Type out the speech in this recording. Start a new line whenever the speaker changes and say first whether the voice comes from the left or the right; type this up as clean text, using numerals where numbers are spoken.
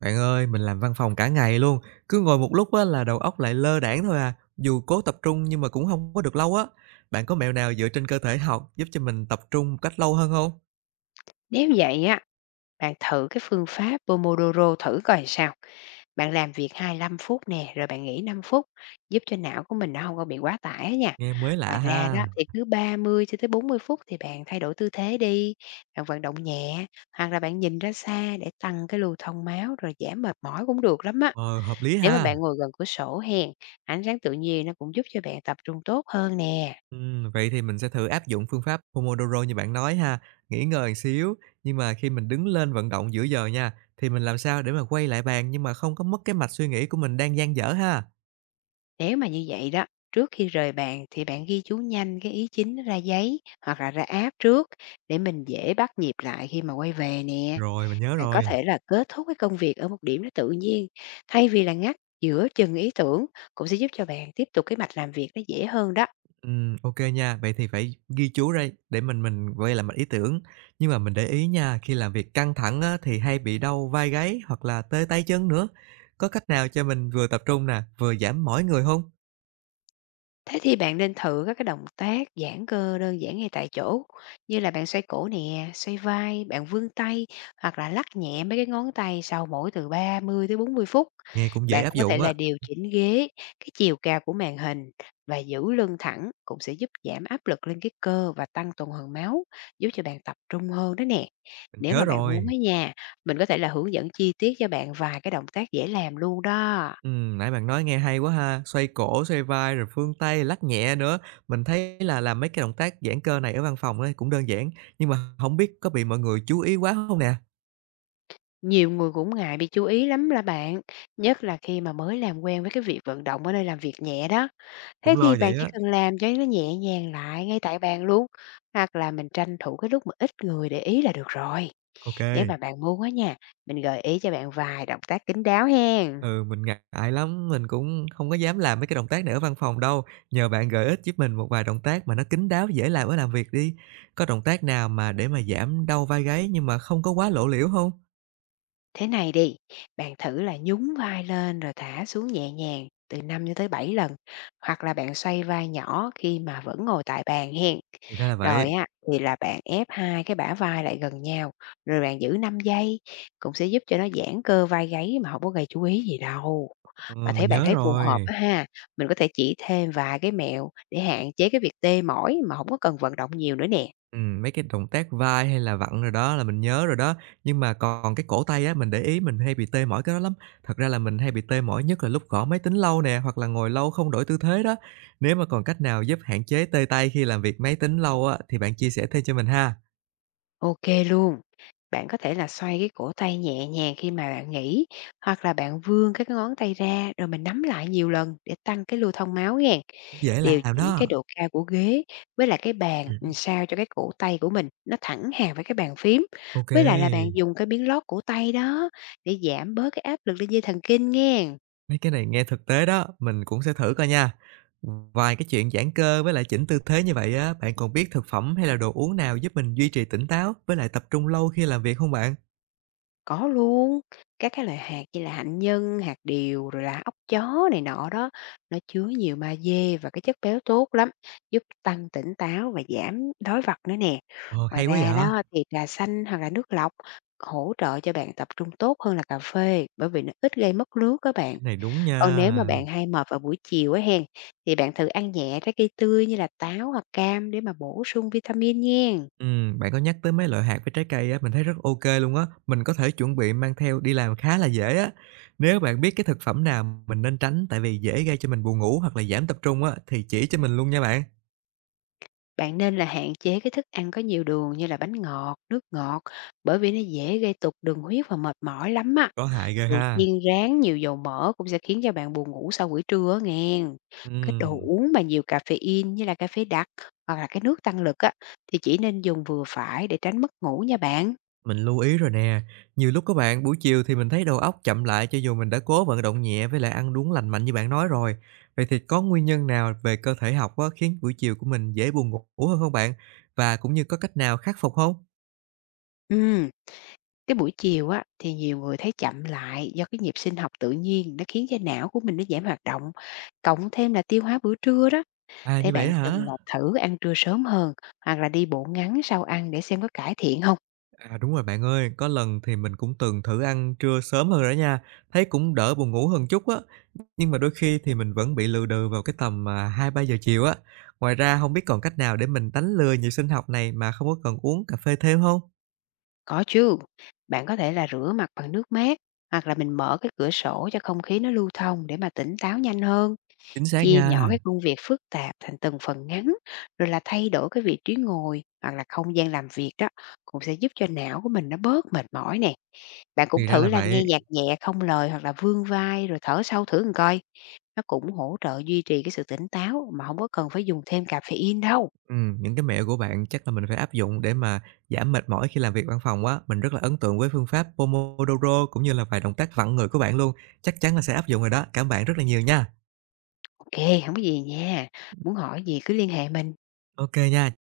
right: Bạn ơi, mình làm văn phòng cả ngày luôn, cứ ngồi một lúc á là đầu óc lại lơ đãng thôi à, dù cố tập trung nhưng mà cũng không có được lâu á. Bạn có mẹo nào dựa trên cơ thể học giúp cho mình tập trung một cách lâu hơn không?
left: Nếu vậy á, bạn thử cái phương pháp Pomodoro thử coi sao. Bạn làm việc 25 phút nè, rồi bạn nghỉ 5 phút, giúp cho não của mình nó không có bị quá tải á nha.
right: Nghe mới lạ
left: Ngoài ra
right: ha.
left: đó thì cứ 30 cho tới 40 phút thì bạn thay đổi tư thế đi, bạn vận động nhẹ, hoặc là bạn nhìn ra xa để tăng cái lưu thông máu rồi giảm mệt mỏi cũng được lắm á.
right: Ờ, hợp lý
left: Nếu mà
right: ha.
left: bạn ngồi gần cửa sổ hèn ánh sáng tự nhiên nó cũng giúp cho bạn tập trung tốt hơn nè.
right: Vậy thì mình sẽ thử áp dụng phương pháp Pomodoro như bạn nói ha, nghỉ ngơi một xíu, nhưng mà khi mình đứng lên vận động giữa giờ nha, thì mình làm sao để mà quay lại bàn nhưng mà không có mất cái mạch suy nghĩ của mình đang dang dở ha?
left: Nếu mà như vậy đó, trước khi rời bàn thì bạn ghi chú nhanh cái ý chính ra giấy hoặc là ra app trước để mình dễ bắt nhịp lại khi mà quay về nè.
right: Rồi, mình nhớ
left: Bạn có
right: rồi.
left: thể là kết thúc cái công việc ở một điểm nó tự nhiên, thay vì là ngắt giữa chừng ý tưởng cũng sẽ giúp cho bạn tiếp tục cái mạch làm việc nó dễ hơn đó.
right: Ô nha, vậy thì phải ghi chú ra để mình quay lại mạch ý tưởng. Nhưng mà mình để ý nha, khi làm việc căng thẳng á, thì hay bị đau vai gáy hoặc là tê tay chân nữa. Có cách nào cho mình vừa tập trung nè, vừa giảm mỏi người không?
left: Thế thì bạn nên thử các cái động tác giãn cơ đơn giản ngay tại chỗ, như là bạn xoay cổ nè, xoay vai, bạn vươn tay hoặc là lắc nhẹ mấy cái ngón tay sau mỗi từ 30 tới 40 phút.
right: Nghe cũng dễ
left: Bạn
right: áp
left: cũng có thể
right: dụng á.
left: là điều chỉnh ghế, cái chiều cao của màn hình và giữ lưng thẳng cũng sẽ giúp giảm áp lực lên cái cơ và tăng tuần hoàn máu, giúp cho bạn tập trung hơn đó nè.
right: Mình
left: Nếu
right: nhớ
left: mà bạn muốn
right: rồi.
left: ở nhà, mình có thể là hướng dẫn chi tiết cho bạn vài cái động tác dễ làm luôn đó.
right: Nãy bạn nói nghe hay quá ha, xoay cổ, xoay vai rồi phương tay, lắc nhẹ nữa. Mình thấy là làm mấy cái động tác giãn cơ này ở văn phòng á cũng đơn giản, nhưng mà không biết có bị mọi người chú ý quá không nè?
left: Nhiều người cũng ngại bị chú ý lắm là bạn, nhất là khi mà mới làm quen với cái việc vận động ở nơi làm việc nhẹ đó.
right: Cũng
left: Thế
right: lo
left: thì bạn
right: vậy
left: chỉ
right: á.
left: cần làm cho nó nhẹ nhàng lại ngay tại bàn luôn, hoặc là mình tranh thủ cái lúc mà ít người để ý là được rồi.
right: OK.
left: Nếu mà bạn muốn á nha, mình gợi ý cho bạn vài động tác kín đáo hen.
right: Ừ, mình ngại lắm, mình cũng không có dám làm mấy cái động tác này ở văn phòng đâu. Nhờ bạn gợi ích giúp mình một vài động tác mà nó kín đáo, dễ làm ở làm việc đi. Có động tác nào mà để mà giảm đau vai gáy nhưng mà không có quá lộ liễu không?
left: Thế này đi, bạn thử là nhún vai lên rồi thả xuống nhẹ nhàng từ 5 cho tới 7 lần, hoặc là bạn xoay vai nhỏ khi mà vẫn ngồi tại bàn hen.
right: Thì ra là
left: Rồi
right: vậy.
left: á, thì là bạn ép hai cái bả vai lại gần nhau, rồi bạn giữ 5 giây, cũng sẽ giúp cho nó giãn cơ vai gáy mà không có gây chú ý gì đâu.
right: Ờ,
left: Mà
right: mình
left: thấy bạn
right: nhớ
left: thấy phù
right: rồi.
left: hợp á ha, mình có thể chỉ thêm vài cái mẹo để hạn chế cái việc tê mỏi mà không có cần vận động nhiều nữa nè.
right: Mấy cái động tác vai hay là vặn rồi đó là mình nhớ rồi đó, nhưng mà còn cái cổ tay á, mình để ý mình hay bị tê mỏi cái đó lắm. Thật ra là mình hay bị tê mỏi nhất là lúc gõ máy tính lâu nè, hoặc là ngồi lâu không đổi tư thế đó. Nếu mà còn cách nào giúp hạn chế tê tay khi làm việc máy tính lâu á, thì bạn chia sẻ thêm cho mình ha.
left: OK luôn. Bạn có thể là xoay cái cổ tay nhẹ nhàng khi mà bạn nghỉ, hoặc là bạn vươn các cái ngón tay ra rồi mình nắm lại nhiều lần để tăng cái lưu thông máu nghen.
right: Dễ
left: Điều
right: làm
left: chỉnh cái
right: đó.
left: độ cao của ghế với lại cái bàn
right: Ừm,
left: làm sao cho cái cổ tay của mình nó thẳng hàng với cái bàn phím.
right: OK,
left: Với lại là bạn dùng cái miếng lót cổ tay đó để giảm bớt cái áp lực lên dây thần kinh nghe.
right: mấy cái này nghe thực tế đó, mình cũng sẽ thử coi nha. Ngoài cái chuyện giãn cơ với lại chỉnh tư thế như vậy á, bạn còn biết thực phẩm hay là đồ uống nào giúp mình duy trì tỉnh táo với lại tập trung lâu khi làm việc không bạn?
left: Có luôn, các cái loại hạt như là hạnh nhân, hạt điều rồi là ốc chó này nọ đó, nó chứa nhiều magie và cái chất béo tốt lắm, giúp tăng tỉnh táo và giảm đói vật nữa nè.
right: Ờ,
left: Ngoài
right: hay quá
left: ra đó
right: vậy!
left: thì trà xanh hoặc là nước lọc hỗ trợ cho bạn tập trung tốt hơn là cà phê bởi vì nó ít gây mất nước các
right: Cái
left: bạn.
right: này đúng
left: Còn nếu mà
right: nha.
left: bạn hay mệt vào buổi chiều á hen, thì bạn thử ăn nhẹ trái cây tươi như là táo hoặc cam để mà bổ sung vitamin nghen.
right: Bạn có nhắc tới mấy loại hạt với trái cây á, mình thấy rất ok luôn á, mình có thể chuẩn bị mang theo đi làm khá là dễ á. Nếu bạn biết cái thực phẩm nào mình nên tránh tại vì dễ gây cho mình buồn ngủ hoặc là giảm tập trung á, thì chỉ cho mình luôn nha bạn.
left: Bạn nên là hạn chế cái thức ăn có nhiều đường như là bánh ngọt, nước ngọt, bởi vì nó dễ gây tụt đường huyết và mệt mỏi lắm á.
right: Có hại ghê
left: Đồ
right: ha!
left: chiên rán nhiều dầu mỡ cũng sẽ khiến cho bạn buồn ngủ sau buổi trưa á nghen. Cái đồ
right: Ừm.
left: uống mà nhiều caffeine như là cà phê đặc hoặc là cái nước tăng lực á, thì chỉ nên dùng vừa phải để tránh mất ngủ nha bạn.
right: Mình lưu ý rồi nè, nhiều lúc các bạn buổi chiều thì mình thấy đầu óc chậm lại cho dù mình đã cố vận động nhẹ với lại ăn uống lành mạnh như bạn nói rồi. Vậy thì có nguyên nhân nào về cơ thể học á, khiến buổi chiều của mình dễ buồn ngủ hơn không bạn? Và cũng như có cách nào khắc phục không?
left: Ừ. Cái buổi chiều á, thì nhiều người thấy chậm lại do cái nhịp sinh học tự nhiên nó khiến cho não của mình nó giảm hoạt động. Cộng thêm là tiêu hóa bữa trưa đó,
right: À
left: thế
right: như vậy
left: bạn
right: á hả?
left: từng là thử ăn trưa sớm hơn hoặc là đi bộ ngắn sau ăn để xem có cải thiện không?
right: À đúng rồi bạn ơi, có lần thì mình cũng từng thử ăn trưa sớm hơn rồi đó nha, thấy cũng đỡ buồn ngủ hơn chút á, nhưng mà đôi khi thì mình vẫn bị lừ đừ vào cái tầm 2-3 giờ chiều á. Ngoài ra không biết còn cách nào để mình đánh lừa nhịp sinh học này mà không có cần uống cà phê thêm không?
left: Có chứ. Bạn có thể là rửa mặt bằng nước mát hoặc là mình mở cái cửa sổ cho không khí nó lưu thông để mà tỉnh táo nhanh hơn.
right: Chính xác
left: Chia nhỏ
right: nha.
left: cái công việc phức tạp thành từng phần ngắn rồi là thay đổi cái vị trí ngồi hoặc là không gian làm việc đó cũng sẽ giúp cho não của mình nó bớt mệt mỏi nè. Bạn cũng
right: Thì ra
left: thử
right: là
left: là nghe
right: vậy.
left: nhạc nhẹ không lời hoặc là vươn vai rồi thở sâu thử coi, nó cũng hỗ trợ duy trì cái sự tỉnh táo mà không có cần phải dùng thêm caffeine đâu.
right: Những cái mẹo của bạn chắc là mình phải áp dụng để mà giảm mệt mỏi khi làm việc văn phòng quá. Mình rất là ấn tượng với phương pháp Pomodoro cũng như là vài động tác vặn người của bạn luôn, chắc chắn là sẽ áp dụng rồi đó. Cảm ơn bạn rất là nhiều nha.
left: OK không có gì nha, muốn hỏi gì cứ liên hệ mình.
right: OK nha.